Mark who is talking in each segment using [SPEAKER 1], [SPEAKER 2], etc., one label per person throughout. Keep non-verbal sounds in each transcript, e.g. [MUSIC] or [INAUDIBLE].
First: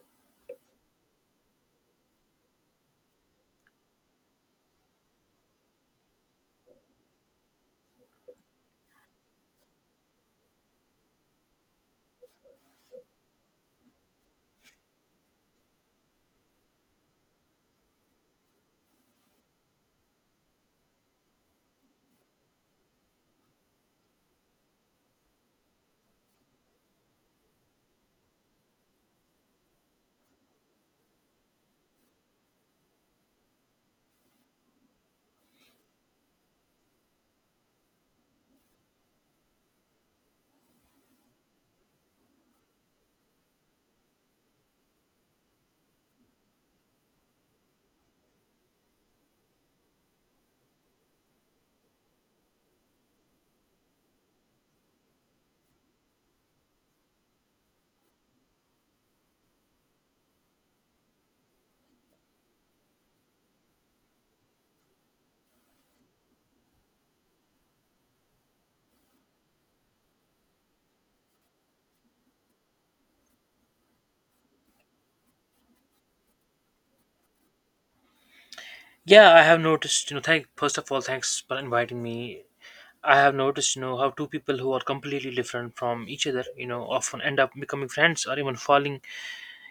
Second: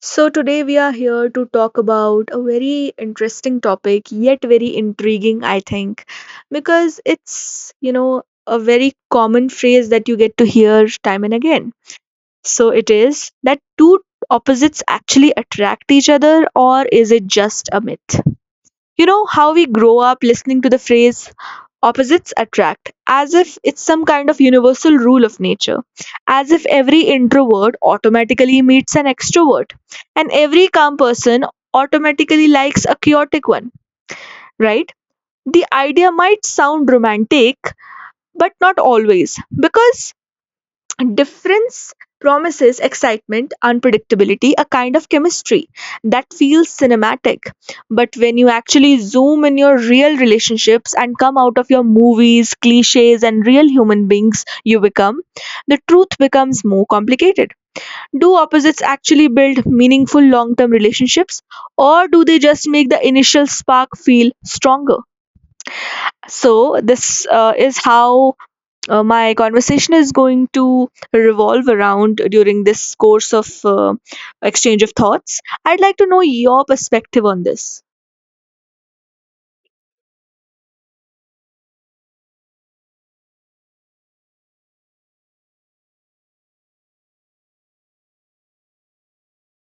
[SPEAKER 1] So, today we are here to talk about a very interesting topic, yet very intriguing, I think, because it's, you know, a very common phrase that you get to hear time and again. So, it is that two opposites actually attract each other, or is it just a myth? You know, how we grow up listening to the phrase Opposites attract, as if it's some kind of universal rule of nature, as if every introvert automatically meets an extrovert, and every calm person automatically likes a chaotic one, right? The idea might sound romantic, but not always, because difference promises excitement, unpredictability, a kind of chemistry that feels cinematic. But when you actually zoom in your real relationships and come out of your movies, cliches, and real human beings you become, the truth becomes more complicated. Do opposites actually build meaningful long term relationships, or do they just make the initial spark feel stronger? So, this is how my conversation is going to revolve around during this course of exchange of thoughts. I'd like to know your perspective on this.
[SPEAKER 2] Yeah, I have noticed, thank first of all, thanks for inviting me. I have noticed, how two people who are completely different from each other, often end up becoming friends or even falling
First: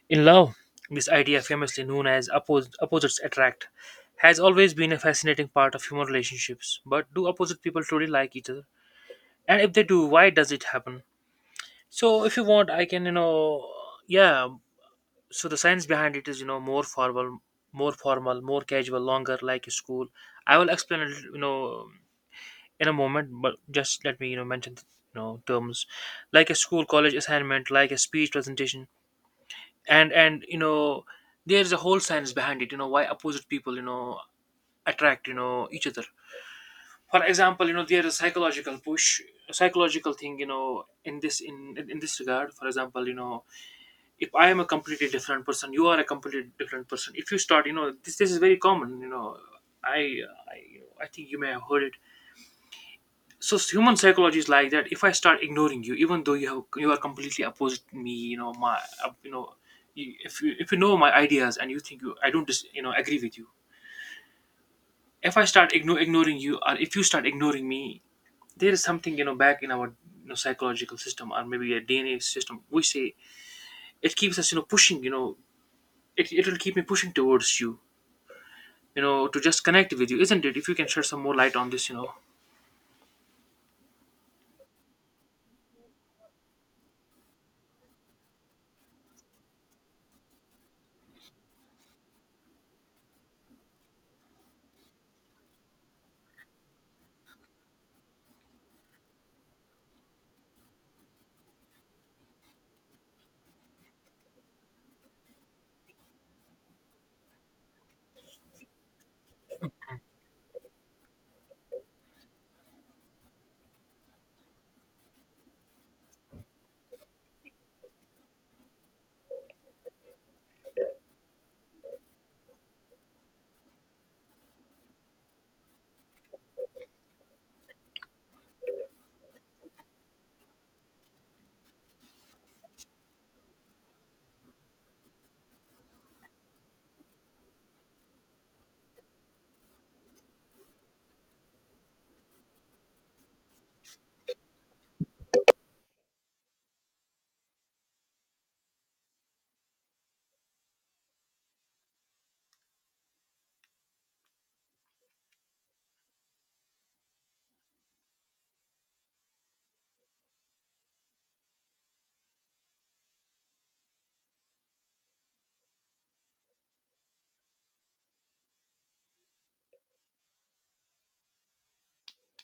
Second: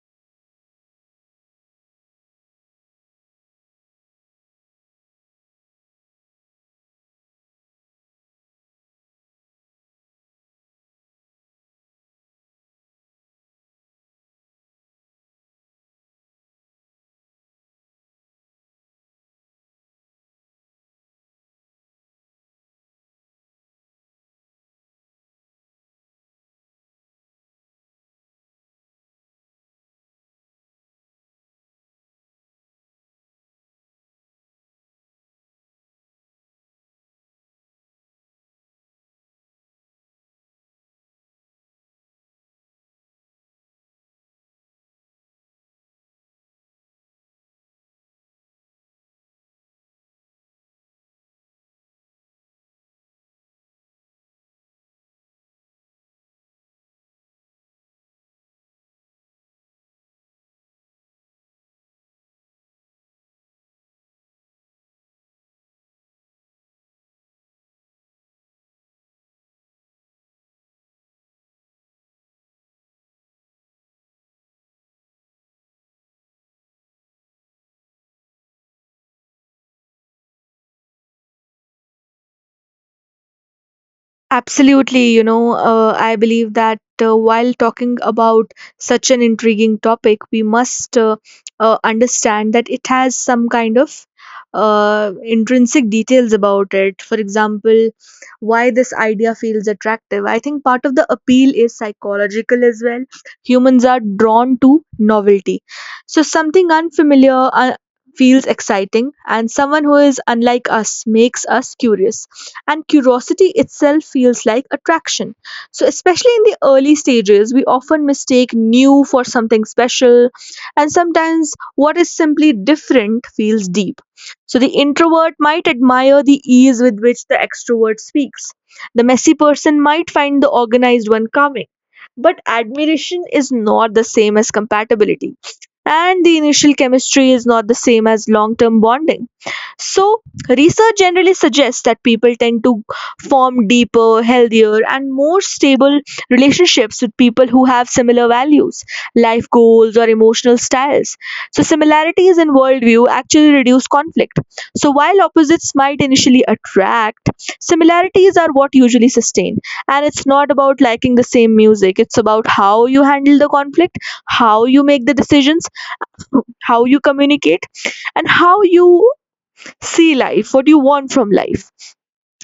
[SPEAKER 2] in love. This idea, famously known as opposites attract, has always been a fascinating part of human relationships. But do opposite people truly like each other? And if they do, why does it happen? So, if you want, I can, yeah, so the science behind it is more formal, more casual, longer, like a school. I will explain it in a moment, but just let me mention terms like a school, college assignment, like a speech presentation. And there's a whole science behind it, why opposite people attract each other. For example, there is psychological push, psychological thing, in this regard. For example, if I am a completely different person, you are a completely different person. If you start, this is very common. I I, I think you may have heard it. So human psychology is like that. If I start ignoring you, even though you are completely opposite me, my, uh, you know if you know my ideas and you think you I don't agree with you. If I start ignoring you, or if you start ignoring me, there is something back in our psychological system, or maybe a DNA system, we say. It keeps us pushing. It will keep me pushing towards you, you know to just connect with you, isn't it? If you can shed some more light on this, you know.
[SPEAKER 1] Absolutely, you know, I believe that while talking about such an intriguing topic, we must understand that it has some kind of intrinsic details about it. For example, why this idea feels attractive. I think part of the appeal is psychological as well. Humans are drawn to novelty. So, something unfamiliar, feels exciting and someone who is unlike us makes us curious, and curiosity itself feels like attraction. So especially in the early stages we often mistake new for something special, and sometimes what is simply different feels deep. So the introvert might admire the ease with which the extrovert speaks, the messy person might find the organized one calming, but admiration is not the same as compatibility, and the initial chemistry is not the same as long term bonding. So, research generally suggests that people tend to form deeper, healthier, and more stable relationships with people who have similar values, life goals, or emotional styles. So, similarities in worldview actually reduce conflict. So, while opposites might initially attract, similarities are what usually sustain. And it's not about liking the same music, it's about how you handle the conflict, how you make the decisions, how you communicate, and how you see life, what you want from life.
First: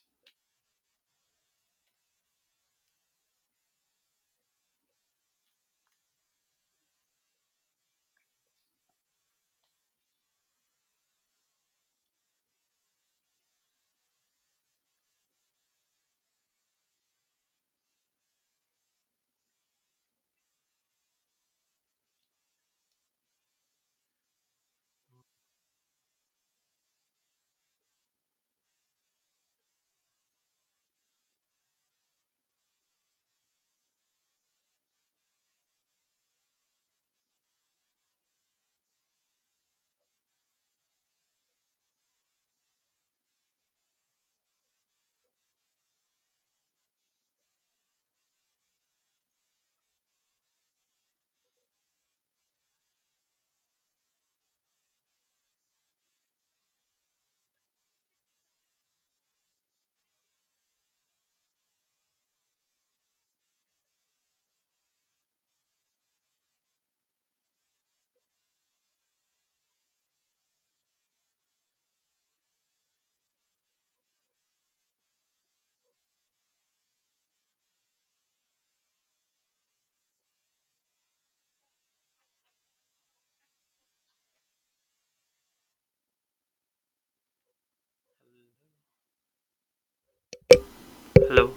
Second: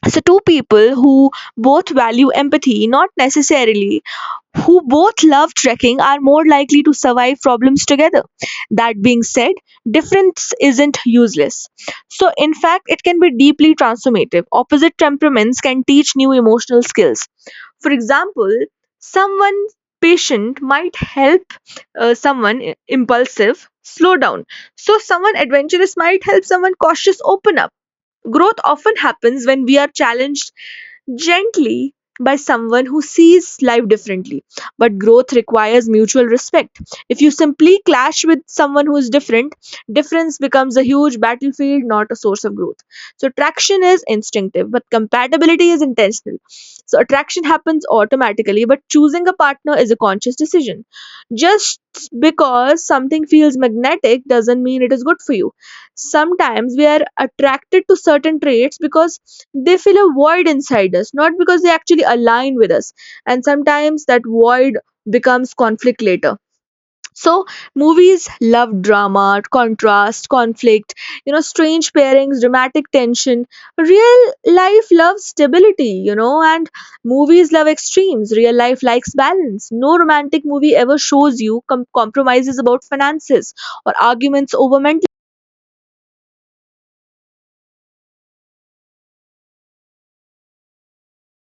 [SPEAKER 1] So two people who both value empathy, not necessarily who both love trekking, are more likely to survive problems together. That being said, difference isn't useless, so in fact it can be deeply transformative. Opposite temperaments can teach new emotional skills. For example, someone patient might help someone impulsive slow down. So someone adventurous might help someone cautious open up. Growth often happens when we are challenged gently by someone who sees life differently. But growth requires mutual respect. If you simply clash with someone who is different, difference becomes a huge battlefield, not a source of growth. So, attraction is instinctive, but compatibility is intentional. So, attraction happens automatically, but choosing a partner is a conscious decision. Just because something feels magnetic doesn't mean it is good for you. Sometimes we are attracted to certain traits because they fill a void inside us, not because they actually align with us. And sometimes that void becomes conflict later. So, movies love drama, contrast, conflict, you know, strange pairings, dramatic tension. Real life loves stability, you know, and movies love extremes. Real life likes balance. No romantic movie ever shows you compromises about finances or arguments over mental,
[SPEAKER 2] hello.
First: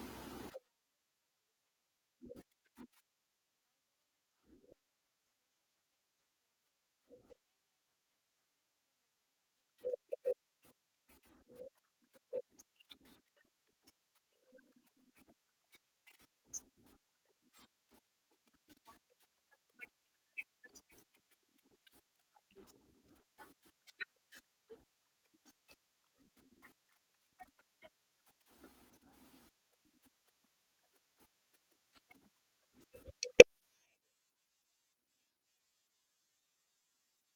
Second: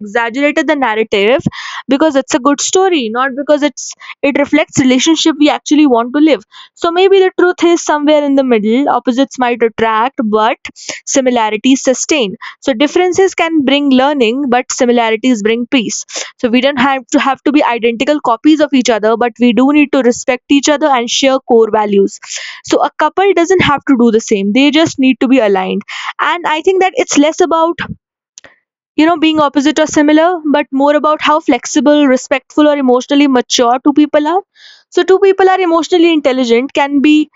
[SPEAKER 1] exaggerated the narrative because it's a good story not because it reflects relationship we actually want to live. So maybe the truth is somewhere in the middle. Opposites might attract, but similarities sustain. So differences can bring learning, but similarities bring peace. So we don't have to be identical copies of each other, but we do need to respect each other and share core values. So a couple doesn't have to do the same, they just need to be aligned. And I think that it's less about, you know, being opposite or similar, but more about how flexible, respectful, or emotionally mature two people are. So, two people are emotionally intelligent, can be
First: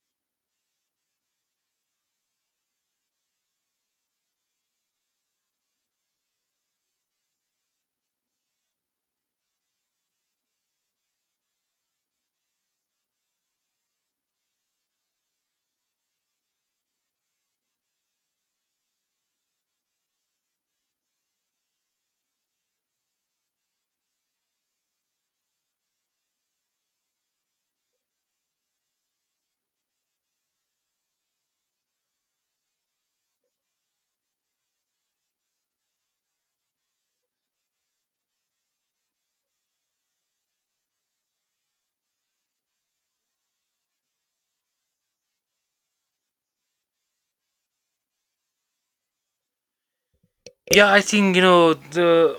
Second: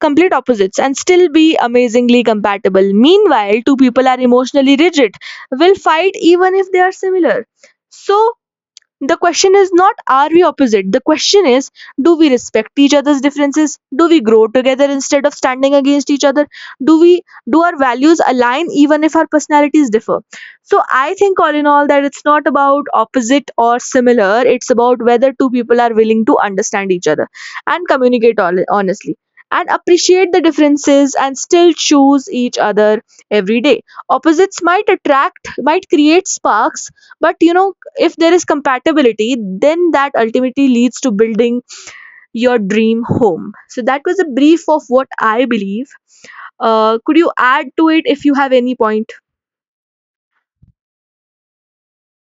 [SPEAKER 1] complete opposites, and still be amazingly compatible. Meanwhile, two people are emotionally rigid, will fight even if they are similar. So, the question is not are we opposite, the question is, do we respect each other's differences, do we grow together instead of standing against each other, do we, do our values align even if our personalities differ? So I think all in all that it's not about opposite or similar, it's about whether two people are willing to understand each other and communicate honestly and appreciate the differences and still choose each other every day. Opposites might attract, might create sparks, but you know, if there is compatibility then that ultimately leads to building your dream home. So that was a brief of what I believe. Could you add to it if you have any point?
[SPEAKER 2] Yeah, I think the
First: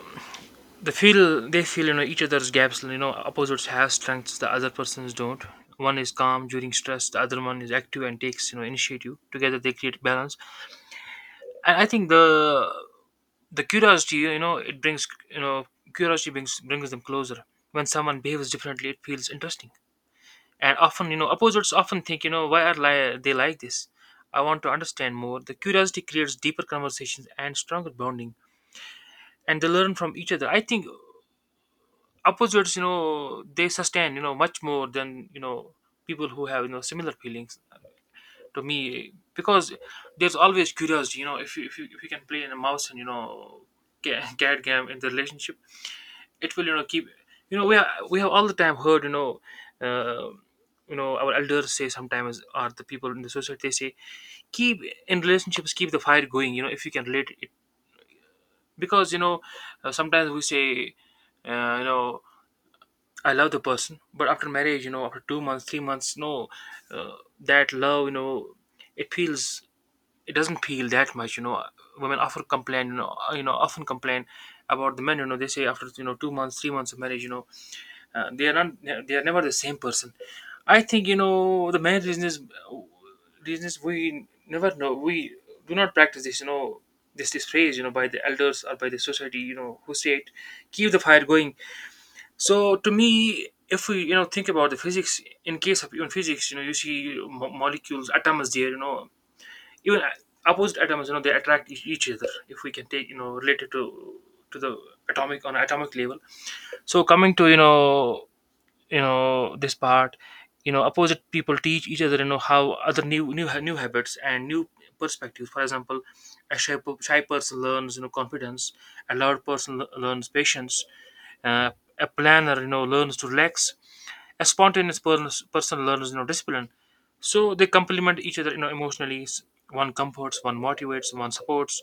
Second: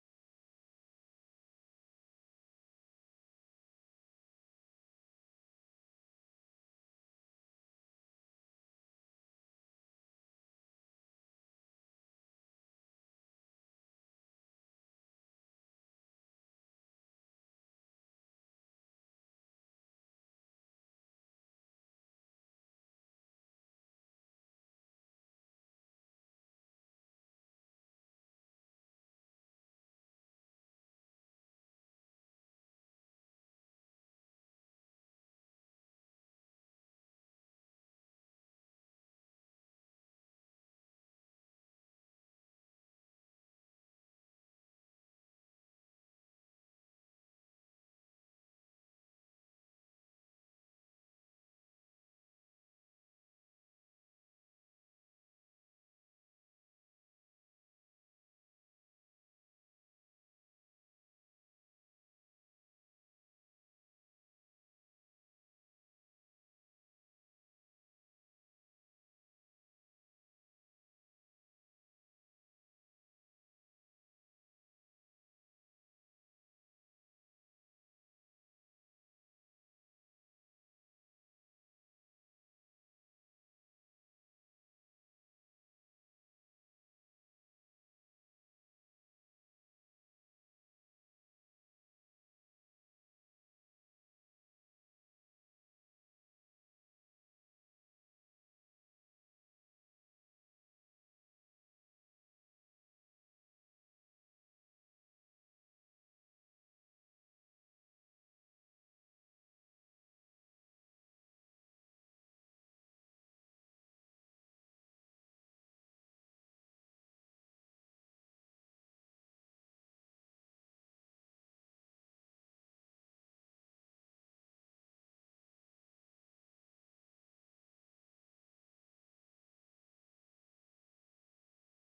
[SPEAKER 2] the feel they feel each other's gaps. Opposites have strengths the other persons don't. One is calm during stress, the other one is active and takes initiative. Together they create balance. And I think the curiosity, it brings, curiosity brings them closer. When someone behaves differently, it feels interesting. And often, opposites often think, why are they like this? I want to understand more. The curiosity creates deeper conversations and stronger bonding. And they learn from each other. I think opposites, they sustain, much more than, people who have, similar feelings to me, because there's always curiosity. If you, if you can play in a mouse and, [LAUGHS] cat game in the relationship, it will, keep. We have, all the time heard, uh, our elders say sometimes, or the people in the society, they say, keep, in relationships, keep the fire going, if you can relate it. Because, sometimes we say, uh, you know I love the person, but after marriage, after 2 months, 3 months, no, uh, that love, it feels, it doesn't feel that much, you know. Women often complain, often complain about the men, they say after, 2 months, 3 months of marriage, they are not, they are never the same person. I think, the main reason is we never know, we do not practice this, this phrase, by the elders or by the society, who say it, keep the fire going. So to me, if we, think about the physics, in case of even physics, you see molecules, atoms there, even opposite atoms, they attract each other, if we can take, related to the atomic, on atomic level. So coming to, this part, opposite people teach each other, how other, new habits and new perspectives. For example, a shy, shy person learns, confidence. A loud person learns patience. uh, a planner, learns to relax. A spontaneous person learns, discipline. So they complement each other, emotionally. One comforts, one motivates, one supports,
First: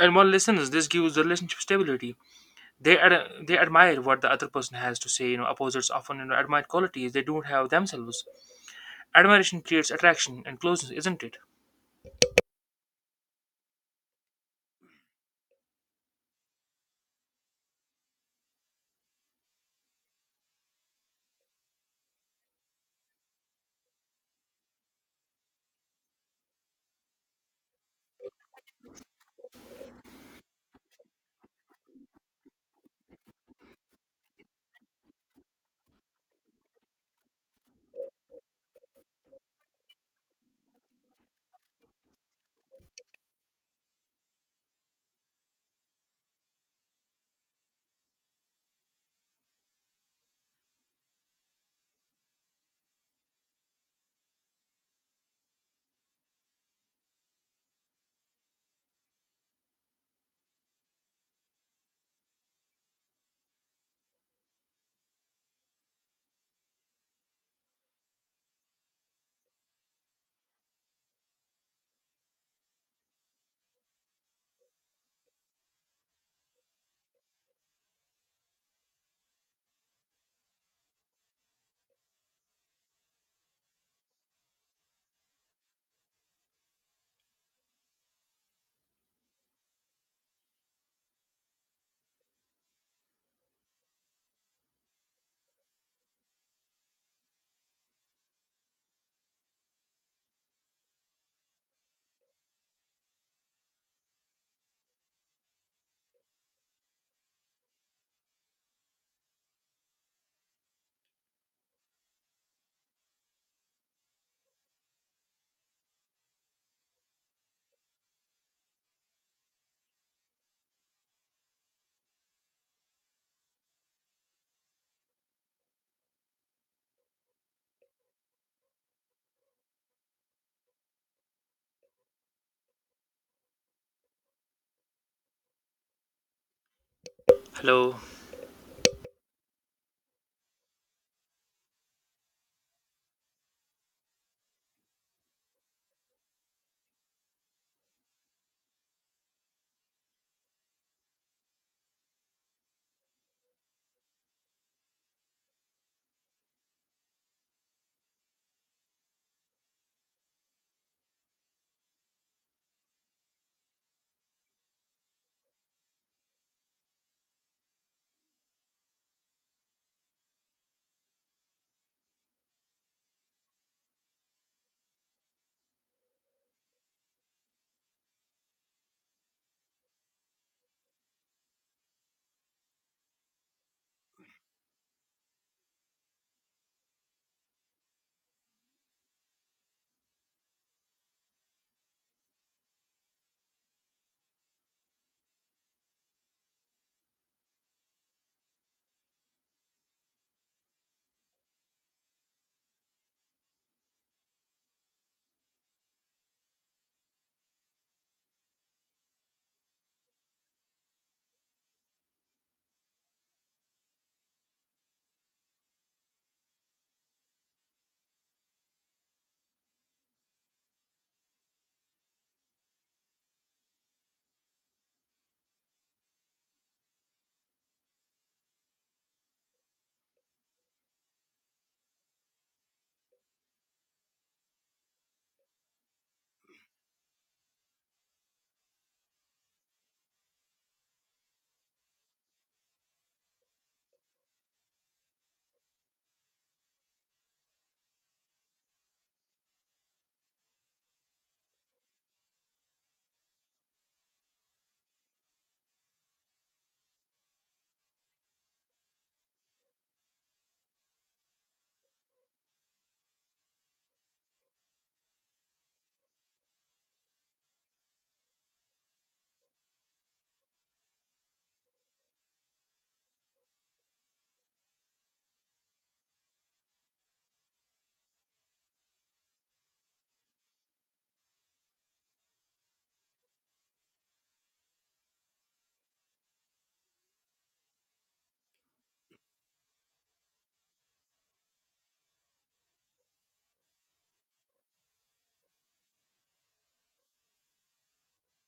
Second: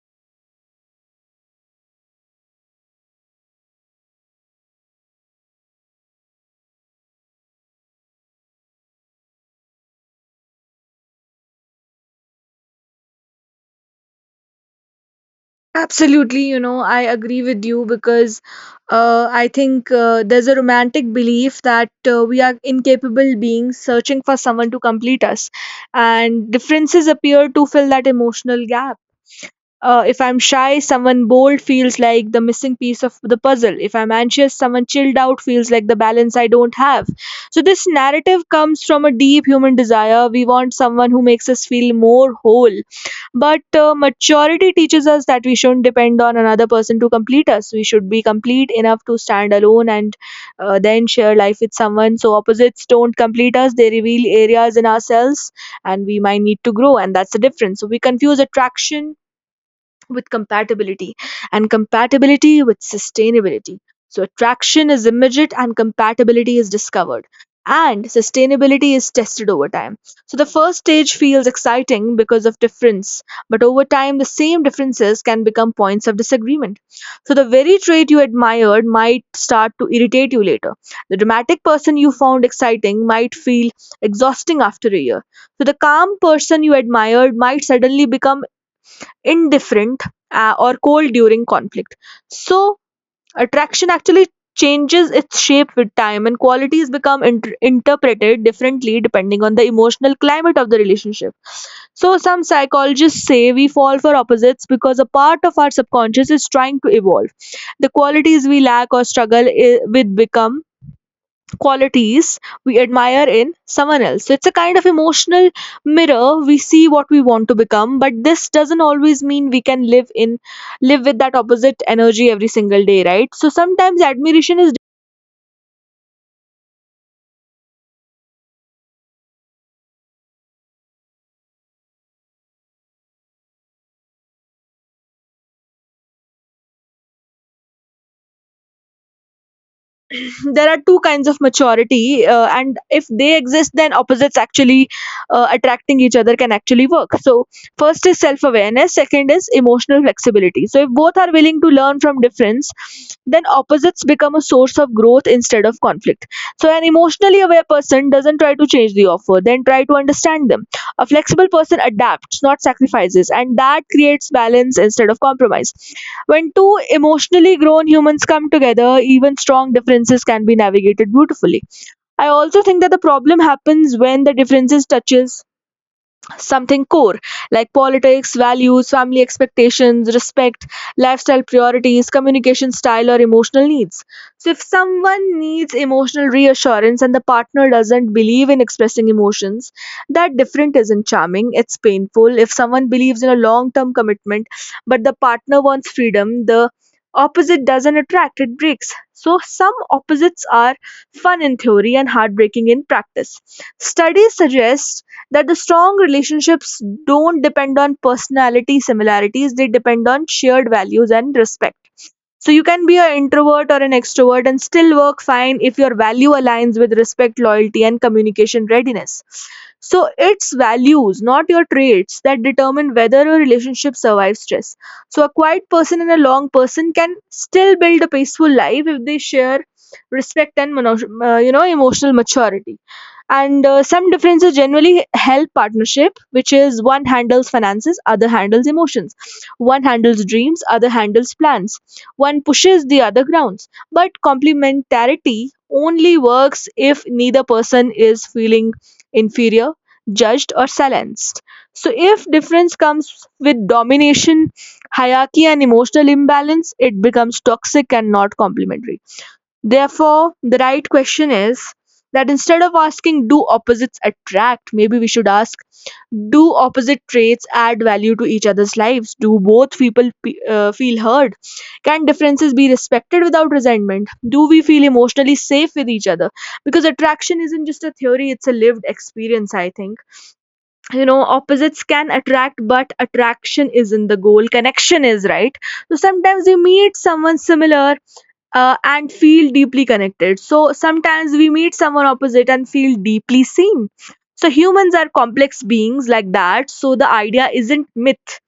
[SPEAKER 2] and one listens. This gives the relationship stability. They they admire what the other person has to say. Opposites often, admire qualities they don't have themselves. Admiration creates attraction and closeness, isn't it?
[SPEAKER 1] Absolutely, you know, I agree with you because I think there's a romantic belief that we are incapable beings searching for someone to complete us, and differences appear to fill that emotional gap. If I'm shy, someone bold feels like the missing piece of the puzzle. If I'm anxious, someone chilled out feels like the balance I don't have. So, this narrative comes from a deep human desire. We want someone who makes us feel more whole. But maturity teaches us that we shouldn't depend on another person to complete us. We should be complete enough to stand alone and then share life with someone. So, opposites don't complete us, they reveal areas in ourselves and we might need to grow, and that's the difference. So, we confuse attraction with compatibility and compatibility with sustainability. So, attraction is immediate and compatibility is discovered, and sustainability is tested over time. So, the first stage feels exciting because of difference, but over time, the same differences can become points of disagreement. So, the very trait you admired might start to irritate you later. The dramatic person you found exciting might feel exhausting after a year. So, the calm person you admired might suddenly become indifferent, or cold during conflict. So, attraction actually changes its shape with time, and qualities become interpreted differently depending on the emotional climate of the relationship. So, some psychologists say we fall for opposites because a part of our subconscious is trying to evolve. The qualities we lack or struggle with become qualities we admire in someone else. So it's a kind of emotional mirror. We see what we want to become, but this doesn't always mean we can live with that opposite energy every single day, right? So sometimes admiration is
[SPEAKER 2] Hello.
[SPEAKER 1] [LAUGHS] there are two kinds of maturity, and if they exist then opposites actually attracting each other can actually work. So first is self awareness, second is emotional flexibility. So if both are willing to learn from difference, then opposites become a source of growth instead of conflict. So an emotionally aware person doesn't try to change the offer, then try to understand them. A flexible person adapts, not sacrifices, and that creates balance instead of compromise. When two emotionally grown humans come together, even strong differences can be navigated beautifully. I also think that the problem happens when the differences touches something core, like politics, values, family expectations, respect, lifestyle priorities, communication style, or emotional needs. So, if someone needs emotional reassurance and the partner doesn't believe in expressing emotions, that different isn't charming, it's painful. If someone believes in a long term commitment but the partner wants freedom, the opposite doesn't attract, it breaks. So, some opposites are fun in theory and heartbreaking in practice. Studies suggest that the strong relationships don't depend on personality similarities, they depend on shared values and respect. So you can be an introvert or an extrovert and still work fine if your value aligns with respect, loyalty, and communication readiness. So it's values, not your traits, that determine whether a relationship survives stress. So a quiet person and a long person can still build a peaceful life if they share respect and you know, emotional maturity. And some differences generally help partnership, which is one handles finances, other handles emotions, one handles dreams, other handles plans, one pushes, the other grounds. But complementarity only works if neither person is feeling inferior, judged, or silenced. So, if difference comes with domination, hierarchy, and emotional imbalance, it becomes toxic and not complementary. Therefore, the right question is that instead of asking, do opposites attract? Maybe we should ask, do opposite traits add value to each other's lives? Do both people feel heard? Can differences be respected without resentment? Do we feel emotionally safe with each other? Because attraction isn't just a theory, it's a lived experience, I think. You know, opposites can attract, but attraction isn't the goal, connection is, right? So sometimes you meet someone similar and feel deeply connected. So sometimes we meet someone opposite and feel deeply seen. So humans are complex beings like that. So the idea isn't myth.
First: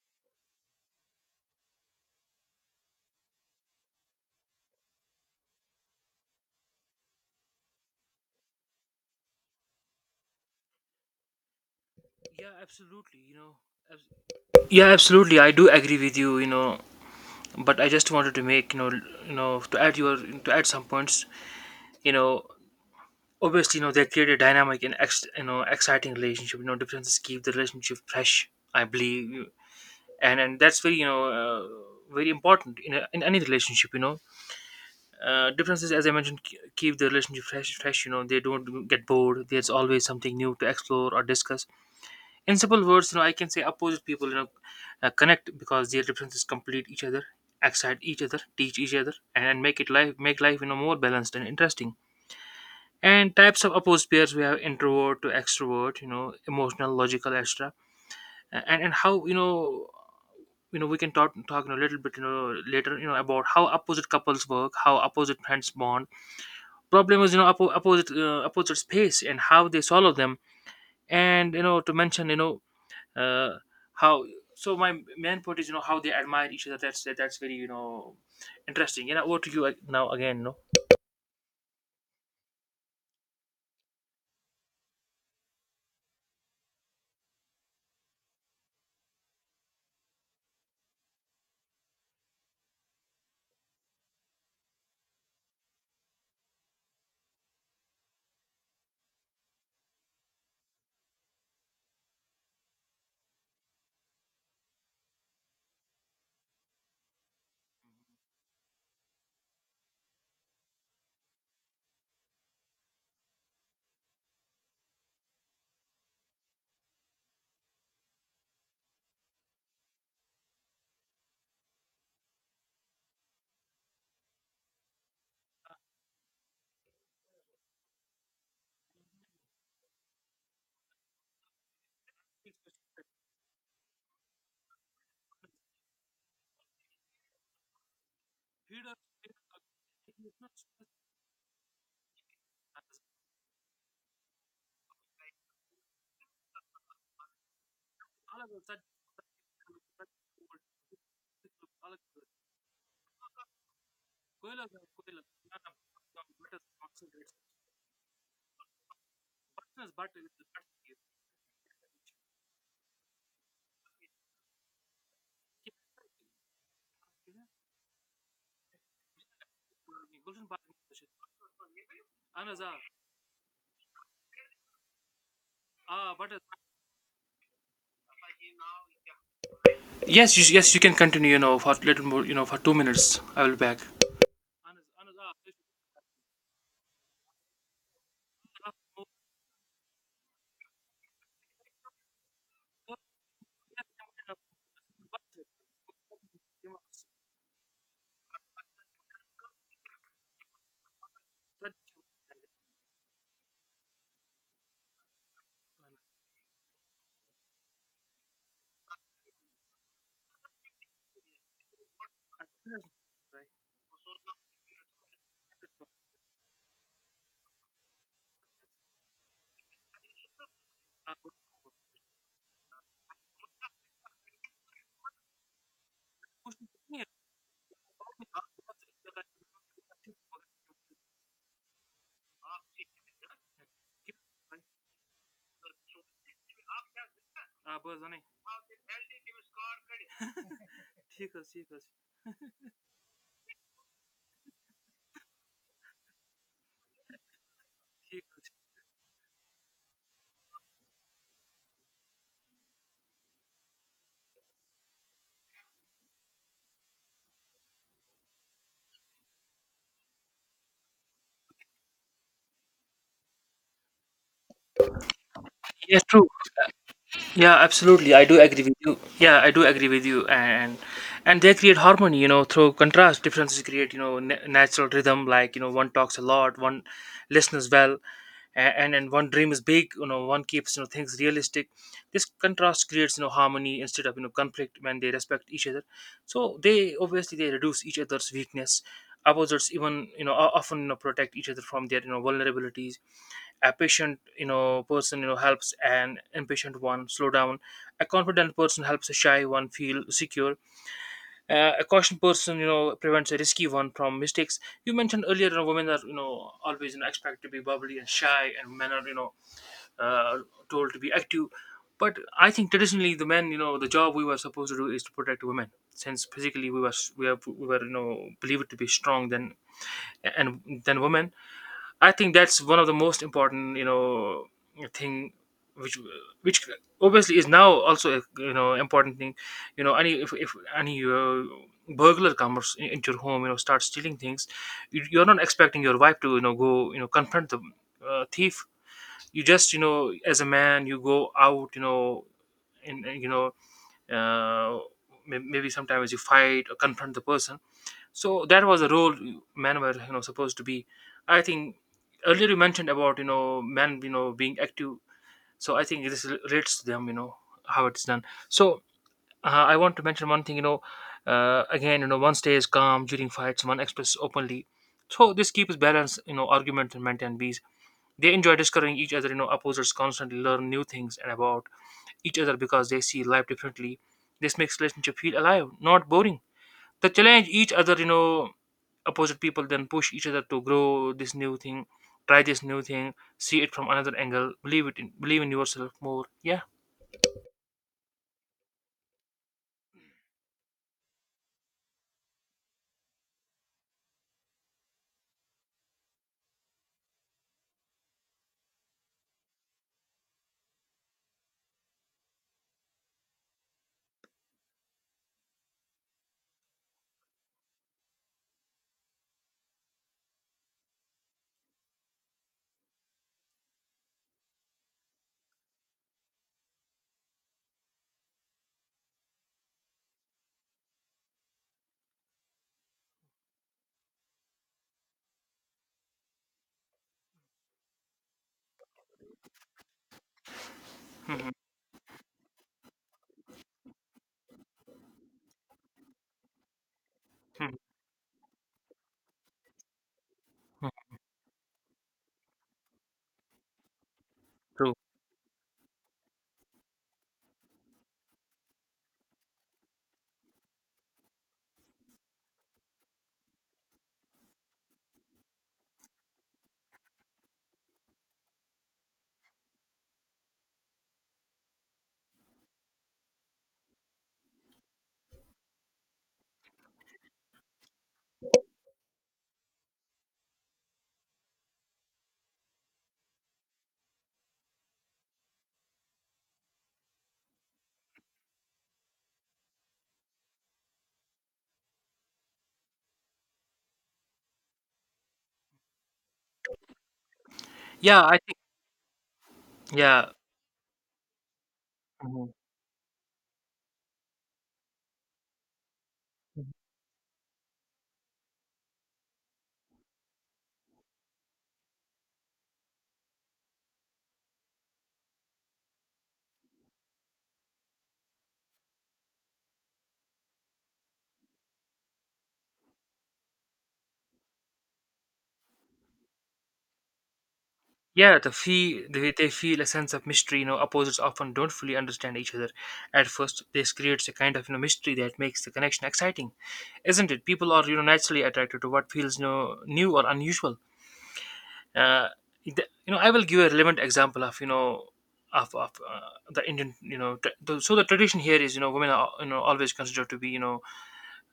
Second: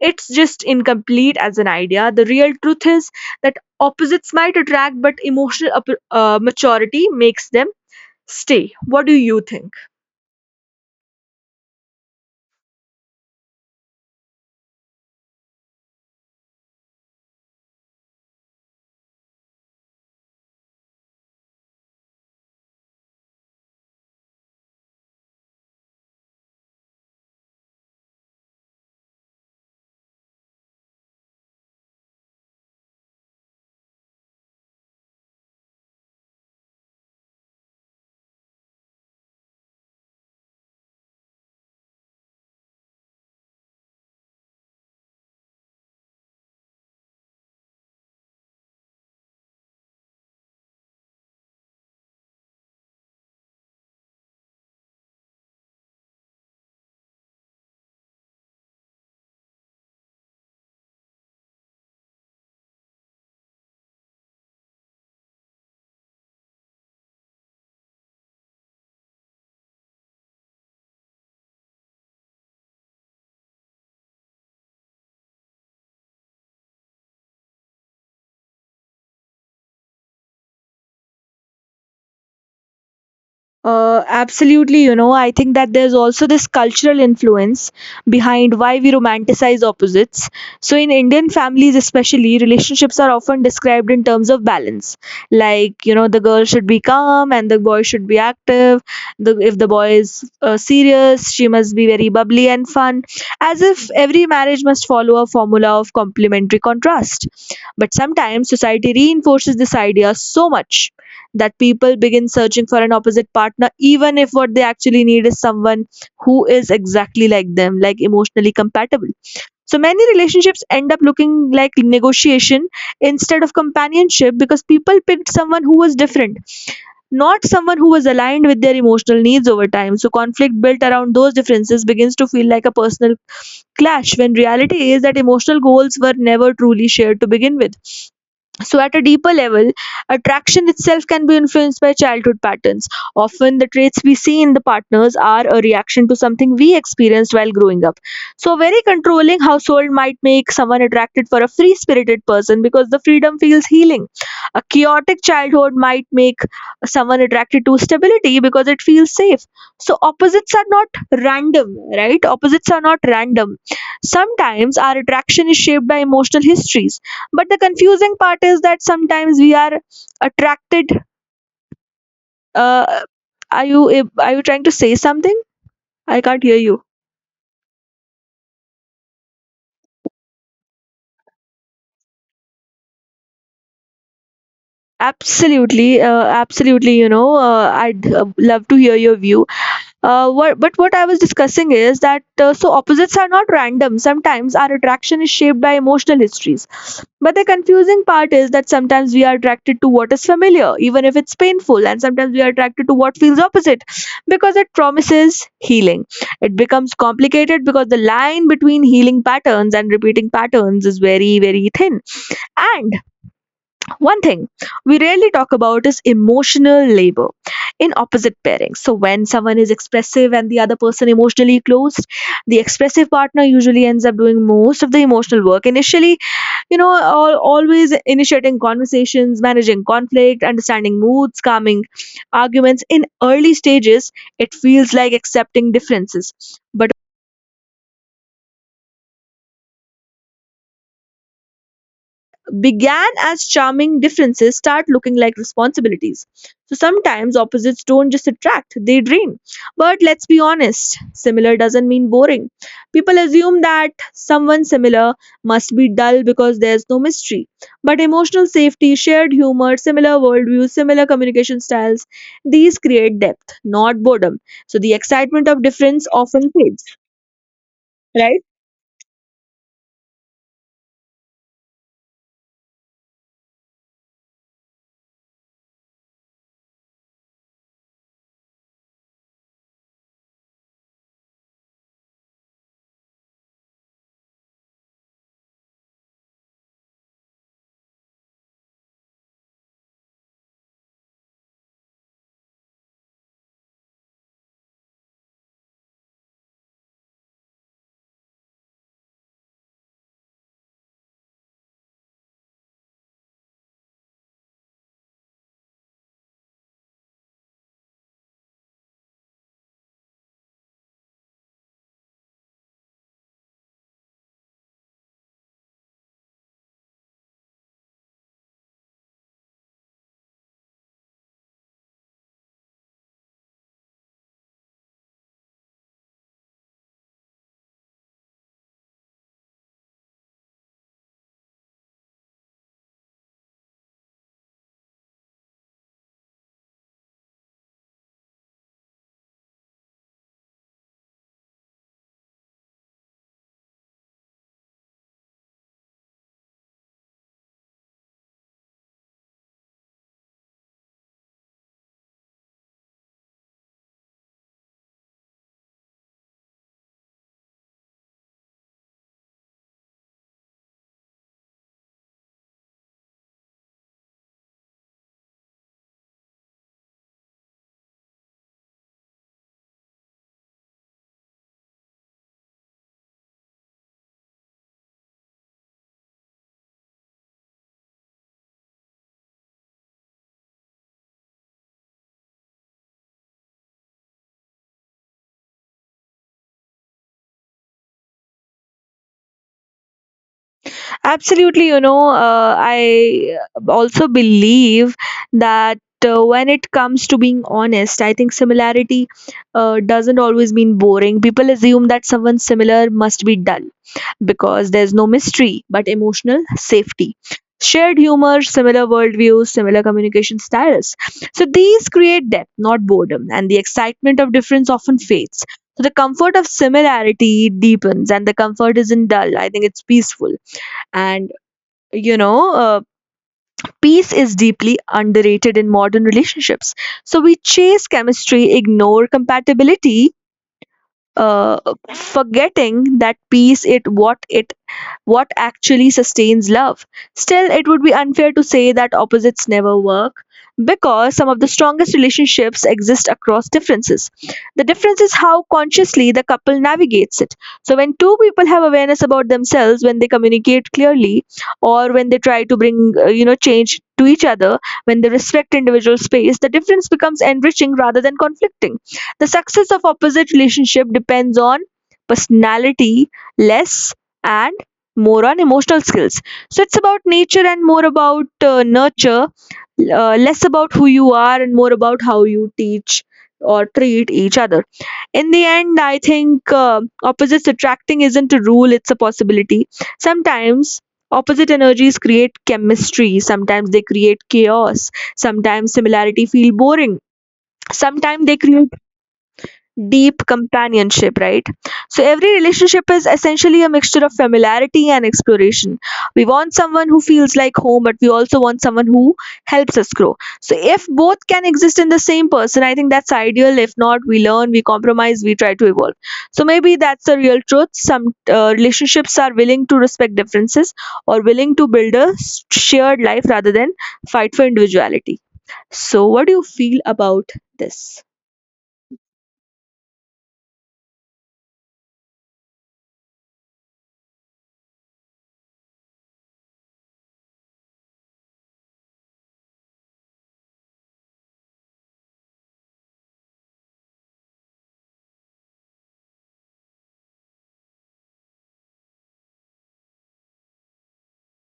[SPEAKER 1] It's just incomplete as an idea. The real truth is that opposites might attract, but emotional maturity makes them stay. What do you think?
[SPEAKER 2] Yeah, absolutely, abs- yeah, absolutely, I do agree with you, you know but I just wanted to make, to add your, to add some points, you know obviously, they create a dynamic and exciting relationship. Differences keep the relationship fresh, I believe. And that's very, very important in, in any relationship, differences, as I mentioned, keep the relationship fresh. Fresh, they don't get bored. There's always something new to explore or discuss. In simple words, I can say opposite people, connect because their differences complete each other, excite each other, teach each other, and make life, more balanced and interesting. And types of opposite pairs, we have introvert to extrovert, emotional, logical, extra, and how, we can talk, a little bit, later, about how opposite couples work, how opposite friends bond, problem was, opposite, opposite space and how they solve them. And, to mention, uh, how, so my main point is, how they admire each other. That's very, interesting. Over to you, now again, no.
[SPEAKER 1] Absolutely, you know, I think that there's also this cultural influence behind why we romanticize opposites. So, in Indian families, especially, relationships are often described in terms of balance. Like, you know, the girl should be calm and the boy should be active. The, if the boy is serious, she must be very bubbly and fun, as if every marriage must follow a formula of complementary contrast. But sometimes society reinforces this idea so much that people begin searching for an opposite partner, even if what they actually need is someone who is exactly like them, like emotionally compatible. So many relationships end up looking like negotiation instead of companionship because people picked someone who was different, not someone who was aligned with their emotional needs over time. So conflict built around those differences begins to feel like a personal clash when reality is that emotional goals were never truly shared to begin with. So, at a deeper level, attraction itself can be influenced by childhood patterns. Often, the traits we see in the partners are a reaction to something we experienced while growing up. So, a very controlling household might make someone attracted for a free spirited person because the freedom feels healing. A chaotic childhood might make someone attracted to stability because it feels safe.
[SPEAKER 2] Buttons,
[SPEAKER 1] So,
[SPEAKER 2] buttons,
[SPEAKER 1] opposites are not
[SPEAKER 2] buttons.
[SPEAKER 1] random, right? Opposites are not random. Sometimes, our attraction is shaped by emotional histories, but the confusing part is that sometimes we are attracted uh, are you are you trying to say something? I can't hear you.
[SPEAKER 2] Yes, you can continue. For little more. For 2 minutes, I will be back.
[SPEAKER 1] Absolutely, absolutely, you know, I'd love to hear your view. But what I was discussing is that so opposites are not random. Sometimes our attraction is shaped by emotional histories. But the confusing part is that sometimes we are attracted to what is familiar, even if it's painful, and sometimes we are attracted to what feels opposite because it promises healing. It becomes complicated because the line between healing patterns and repeating patterns is very, very thin. And one thing we rarely talk about is emotional labor in opposite pairings. So, when someone is expressive and the other person emotionally closed, the expressive partner usually ends up doing most of the emotional work. Initially, you know, always initiating conversations, managing conflict, understanding moods, calming arguments. In early stages, it feels like accepting differences. But began as charming differences start looking like responsibilities. So sometimes opposites don't just attract, they drain. But let's be honest, similar doesn't mean boring. People assume that someone similar must be dull because there's no mystery. But emotional safety, shared humor, similar worldviews, similar communication styles, these create depth, not boredom. So the excitement of
[SPEAKER 2] Yes,
[SPEAKER 1] difference
[SPEAKER 2] true.
[SPEAKER 1] often fades,
[SPEAKER 2] Yeah, absolutely. I do
[SPEAKER 1] right?
[SPEAKER 2] agree with you. Yeah, I do agree with you. And they create harmony, through contrast. Differences create, na natural rhythm. Like, one talks a lot, one listens well. And one dream is big. One keeps, things realistic. This contrast creates, harmony instead of, conflict, when they respect each other. So they, obviously they reduce each other's weakness. Opposites even, often, protect each other from their, vulnerabilities. A patient, person, helps an impatient one slow down. A confident person helps a shy one feel secure. A cautious person, prevents a risky one from mistakes. You mentioned earlier, women are, always, expected to be bubbly and shy, and men are, uh, told to be active. But I think traditionally, the men, the job we were supposed to do is to protect women, since physically we were, we were, believed to be strong than women. I think that's one of the most important, thing, which which obviously is now also a, important thing. Any, if any, burglar comes into your home, starts stealing things, you're not expecting your wife to, go, confront the, thief. You just, as a man, you go out, you know and, you know uh, maybe sometimes you fight or confront the person. So that was the role men were, supposed to be. I think earlier you mentioned about, men, being active. So I think this relates to them, how it's done. So, I want to mention one thing, again, one stays calm during fights, one expresses openly. So this keeps balance, argument and men and bees. They enjoy discovering each other, opposers constantly learn new things and about each other, because they see life differently. This makes relationship feel alive, not boring. They challenge each other, opposite people then push each other to grow. This new thing, try this new thing, see it from another angle, believe in yourself more. Yeah.
[SPEAKER 1] Absolutely, you know, I also believe that when it comes to being honest, I think similarity doesn't always mean boring. People assume that someone similar must be dull because there's no mystery, but emotional safety. Shared humor, similar worldviews, similar communication styles. So these create depth, not boredom, and the excitement of difference often fades. So the comfort of similarity deepens, and the comfort isn't dull. I think it's peaceful and you know uh, peace is deeply underrated in modern relationships, so we chase chemistry ignore compatibility,
[SPEAKER 2] Mhm.
[SPEAKER 1] uh, forgetting that peace it what actually sustains love. Still, it
[SPEAKER 2] Mhm.
[SPEAKER 1] would be unfair to say that opposites never work
[SPEAKER 2] Mhm.
[SPEAKER 1] because some of the strongest relationships exist across differences. The
[SPEAKER 2] True.
[SPEAKER 1] difference is how consciously the couple navigates it. So, when two people have awareness about themselves, when they communicate clearly, or when they try to bring, you know, change to each other, when they respect individual space, the difference becomes enriching rather than conflicting. The success of opposite relationship depends on personality less and more on emotional skills. So it's about nature and more about nurture, less about who you are and more about how you teach or treat each other. In the end, I think opposites attracting isn't a rule, it's a possibility. Sometimes opposite energies create chemistry, sometimes they create chaos, sometimes similarity feel boring.
[SPEAKER 2] Yeah,
[SPEAKER 1] Sometimes they
[SPEAKER 2] I think.
[SPEAKER 1] create deep
[SPEAKER 2] Yeah.
[SPEAKER 1] companionship, right? So every
[SPEAKER 2] Mhm.
[SPEAKER 1] relationship is essentially a mixture of familiarity and exploration. We want
[SPEAKER 2] Mhm.
[SPEAKER 1] someone who feels like home, but we also want someone who helps us grow. So if both can exist in the same person, I think that's ideal. If not, we learn, we compromise, we try to evolve. So maybe that's the real truth. Some relationships are willing to respect differences or willing to build a shared life rather than fight for individuality. So what do you feel about this?
[SPEAKER 2] Yeah, they feel a sense of mystery, you know, opposites often don't fully understand each other at first. This creates a kind of, you know, mystery that makes the connection exciting, isn't it? People are, you know, naturally attracted to what feels, you know, new or unusual. uh, I will give a relevant example of, you know, of the Indian, you know, so the tradition here is, you know, women are, you know, always considered to be, you know,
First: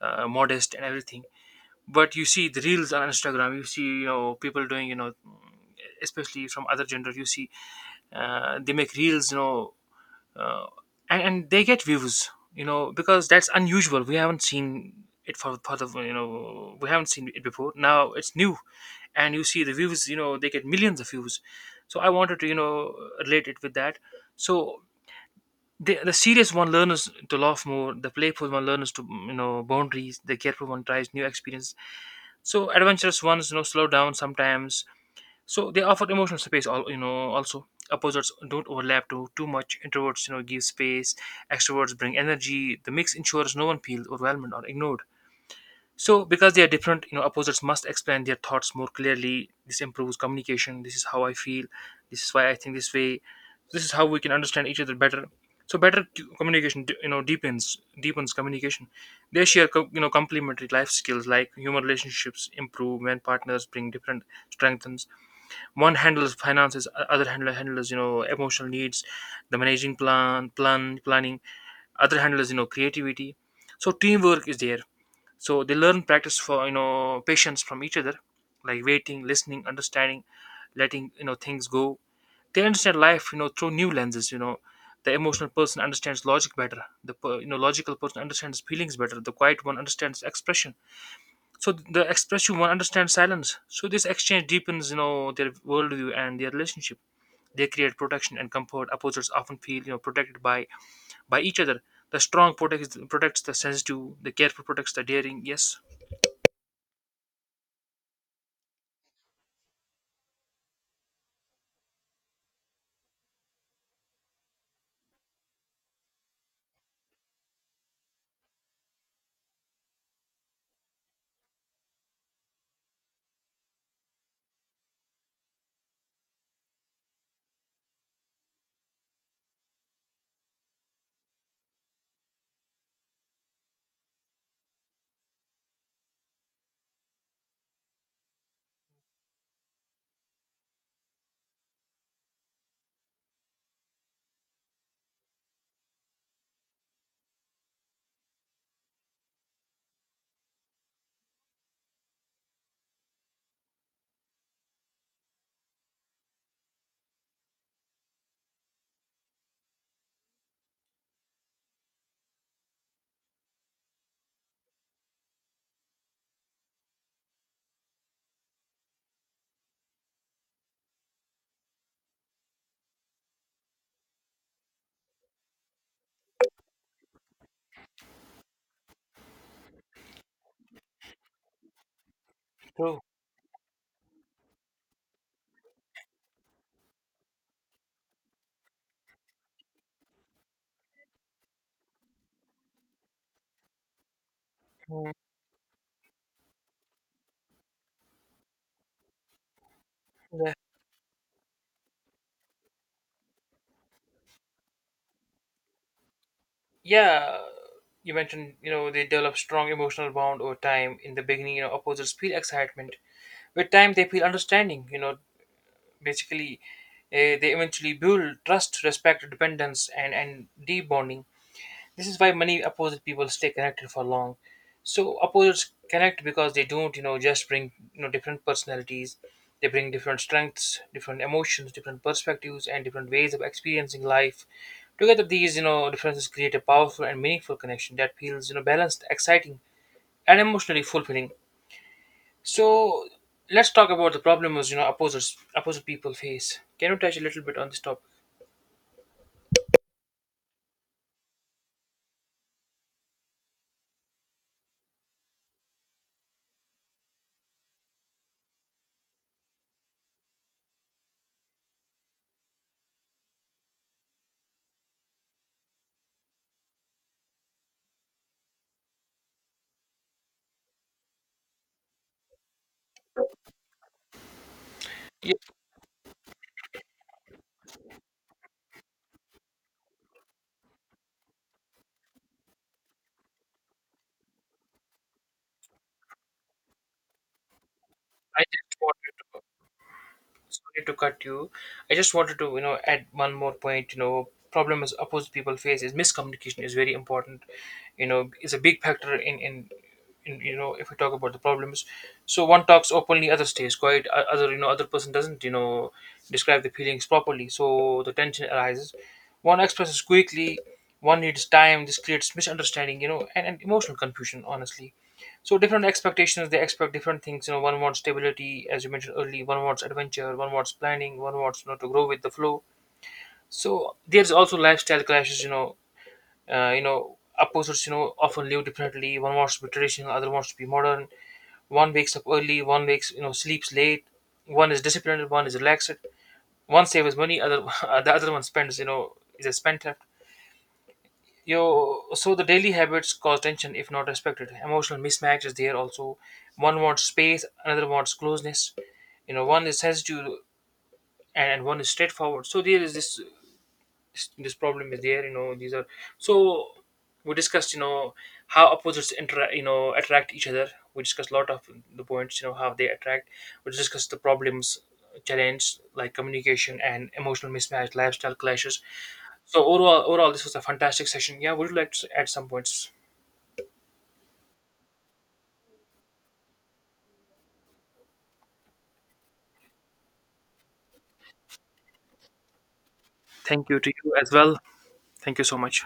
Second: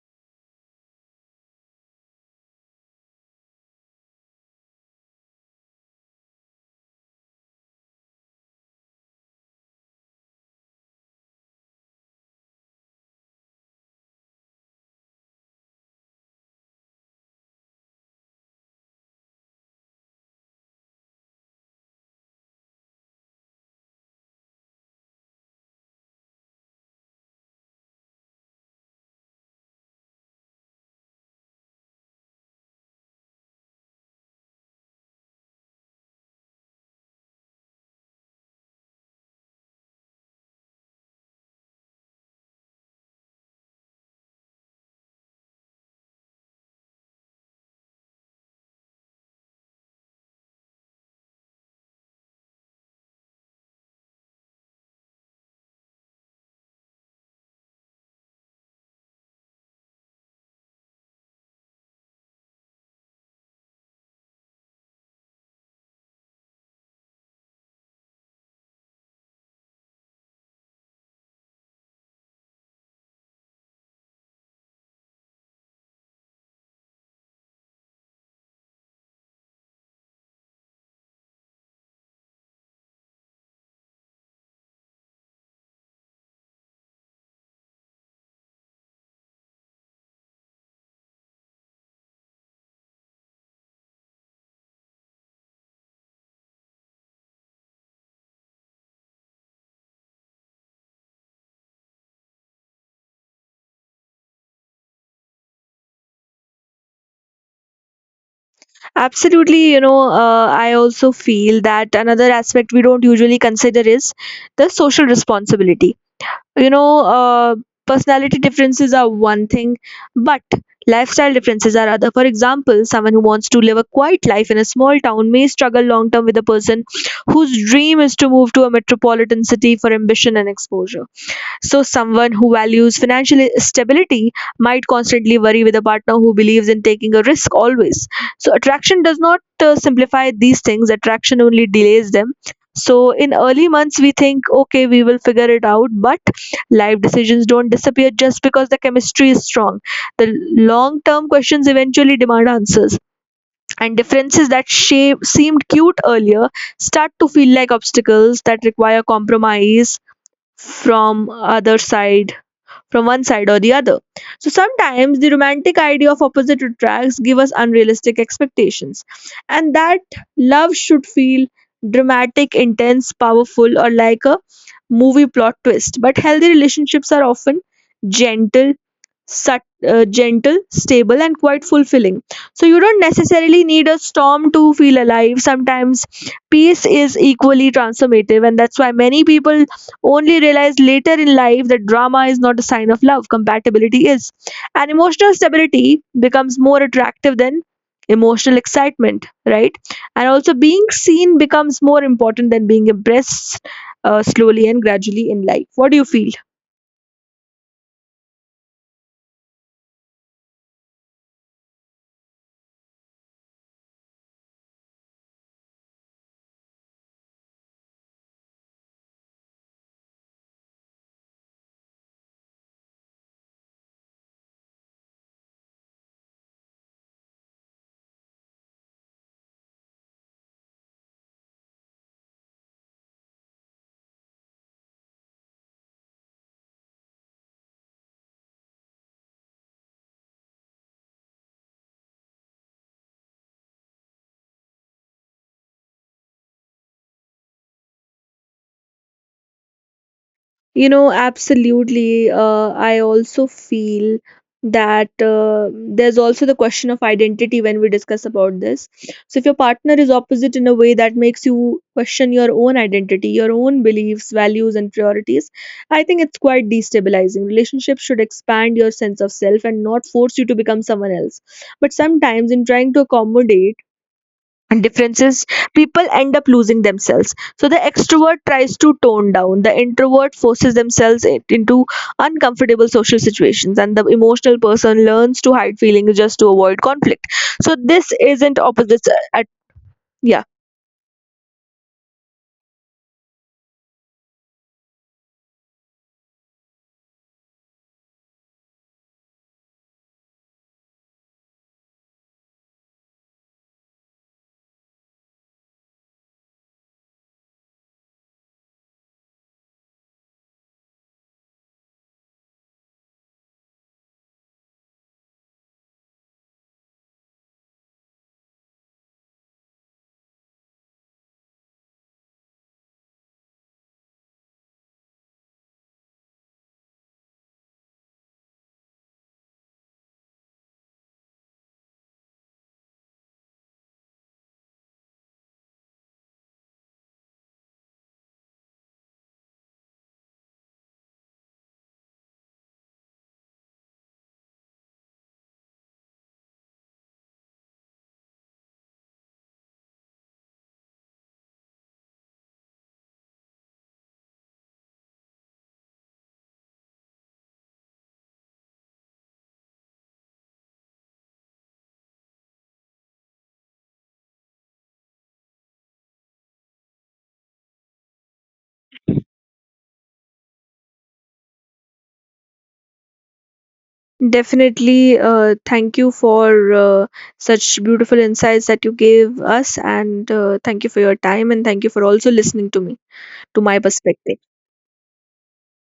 [SPEAKER 2] modest and everything. But you see the reels on Instagram, you see, you know, people doing, you know, especially from other gender, you see, they make reels, you know. uh, and they get views, you know, because that's unusual. We haven't seen it for the you know we haven't seen it before. Now it's new, and you see the views, you know, they get millions of views. So I wanted to, you know, relate it with that. So the serious one learns to laugh more, the playful one learns to, you know, boundaries, the careful one tries new experience, so adventurous ones, you know, slow down sometimes. So they offer emotional space, all, you know, also opposites don't overlap too much. Introverts, you know, give space, extroverts bring energy. The mix ensures no one feels overwhelmed or ignored. So, because they are different, you know, opposites must explain their thoughts more clearly. This improves communication. This is how I feel. This is why I think this way. This is how we can understand each other better. So, better communication, deepens communication. They share, complementary life skills. Like human relationships improve when partners bring different strengths. One handles finances, other handler handles, you know, emotional needs, the managing planning. Other handles, you know, creativity. So, teamwork is there. So they learn, practice for, you know, patience from each other, like waiting, listening, understanding, letting, you know, things go. They understand life, you know, through new lenses, you know. The emotional person understands logic better, the logical person understands feelings better, the quiet one understands expression, so the expressive one understands silence. So this exchange deepens, you know, their worldview and their relationship. They create protection and comfort. Opposites often feel, you know, protected by each other. The strong protects the sensitive, the careful protects the daring. Yes.
[SPEAKER 1] Absolutely, you know, I also feel that another aspect we don't usually consider is the social responsibility. you know uh, Personality differences are one thing, but lifestyle differences are other. For example, someone who wants to live a quiet life in a small town may struggle long term with a person whose dream is to move to a metropolitan city for ambition and exposure. So, someone who values financial stability might constantly worry with a partner who believes in taking a risk always. So, attraction does not simplify these things, attraction only delays them. So, in early months, we think, okay, we will figure it out, but life decisions don't disappear just because the chemistry is strong. The long term questions eventually demand answers, and differences that shape, seemed cute earlier start to feel like obstacles that require compromise from other side from one side or the other. So sometimes the romantic idea of opposite attracts give us unrealistic expectations. And that love should feel dramatic, intense, powerful or like a movie plot twist. But healthy relationships are often gentle, sat- gentle, stable, and quite fulfilling. So you
[SPEAKER 2] True.
[SPEAKER 1] don't necessarily need a storm to feel alive. Sometimes peace is equally transformative, and that's why many people only realize later in life that drama is not a sign of love, compatibility is. And emotional stability becomes more attractive than emotional excitement, right? And
[SPEAKER 2] Yeah,
[SPEAKER 1] also, being seen becomes more important than being impressed, slowly and gradually in life. What do you feel?
[SPEAKER 2] yeah. You mentioned, you know, they develop strong emotional bond over time. In the beginning, you know, opposers feel excitement. With time, they feel understanding. You know, basically, they eventually build trust, respect, dependence, and deep bonding. This is why many opposite people stay connected for long. So opposites connect because they don't, you know, just bring, you know, different personalities. They bring different strengths, different emotions, different perspectives, and different ways of experiencing life. Together, these, you know, differences create a powerful and meaningful connection that feels, you know, balanced, exciting, and emotionally fulfilling. So let's talk about the problems, you know, opposite people face. Can you touch a little bit on this topic?
[SPEAKER 1] You know, absolutely. I also feel that there's also the question of identity when we discuss about this. So, if your partner is opposite in a way that makes you question your own identity, your own beliefs, values, and priorities, I think it's quite destabilizing. Relationships should expand your sense of self and not force you to become someone else. But sometimes, in trying to accommodate, and
[SPEAKER 2] Yeah,
[SPEAKER 1] differences, people end up losing themselves. So the extrovert tries to tone down, the introvert forces themselves into uncomfortable social situations, and the emotional person learns to hide feelings just to avoid conflict. So this
[SPEAKER 2] I
[SPEAKER 1] isn't
[SPEAKER 2] just
[SPEAKER 1] opposites
[SPEAKER 2] wanted,
[SPEAKER 1] at, yeah.
[SPEAKER 2] sorry to cut you. I just wanted to, you know, add one more point. You know, problem is opposite people face is miscommunication is very important. You know, is a big factor in you know if we talk about the problems. So one talks openly, other stays quiet. Other, you know, other person doesn't, you know, describe the feelings properly. So the tension arises. One expresses quickly. One needs time. This creates misunderstanding. You know, and emotional confusion. Honestly, so different expectations, they expect different things. You know, one wants stability, as you mentioned earlier. One wants adventure. One wants planning. One wants, you know, to grow with the flow. So there's also lifestyle clashes. You know, you know, opposites, you know, often live differently. One wants to be traditional. Other wants to be modern. One wakes up early. One wakes, you know, sleeps late. One is disciplined. One is relaxed. One saves money. Other [LAUGHS] the other one spends. You know, is a spender. You so the daily habits cause tension if not respected. Emotional mismatch is there also. One wants space, another wants closeness. You know, one is sensitive and one is straightforward. So there is this, this problem is there, you know. These are, so we discussed, you know, how opposites interact, you know, attract each other. We discussed a lot of the points, you know, how they attract. We discussed the problems, challenge, like communication and emotional mismatch, lifestyle clashes. So overall this was a fantastic session. Yeah, would you like to add some points?
[SPEAKER 1] Definitely, thank you for uh, such beautiful insights that you gave us, and thank you for your time, and thank you for also listening to me, to
[SPEAKER 2] Thank
[SPEAKER 1] my
[SPEAKER 2] you to you as
[SPEAKER 1] perspective.
[SPEAKER 2] well. Thank you so much.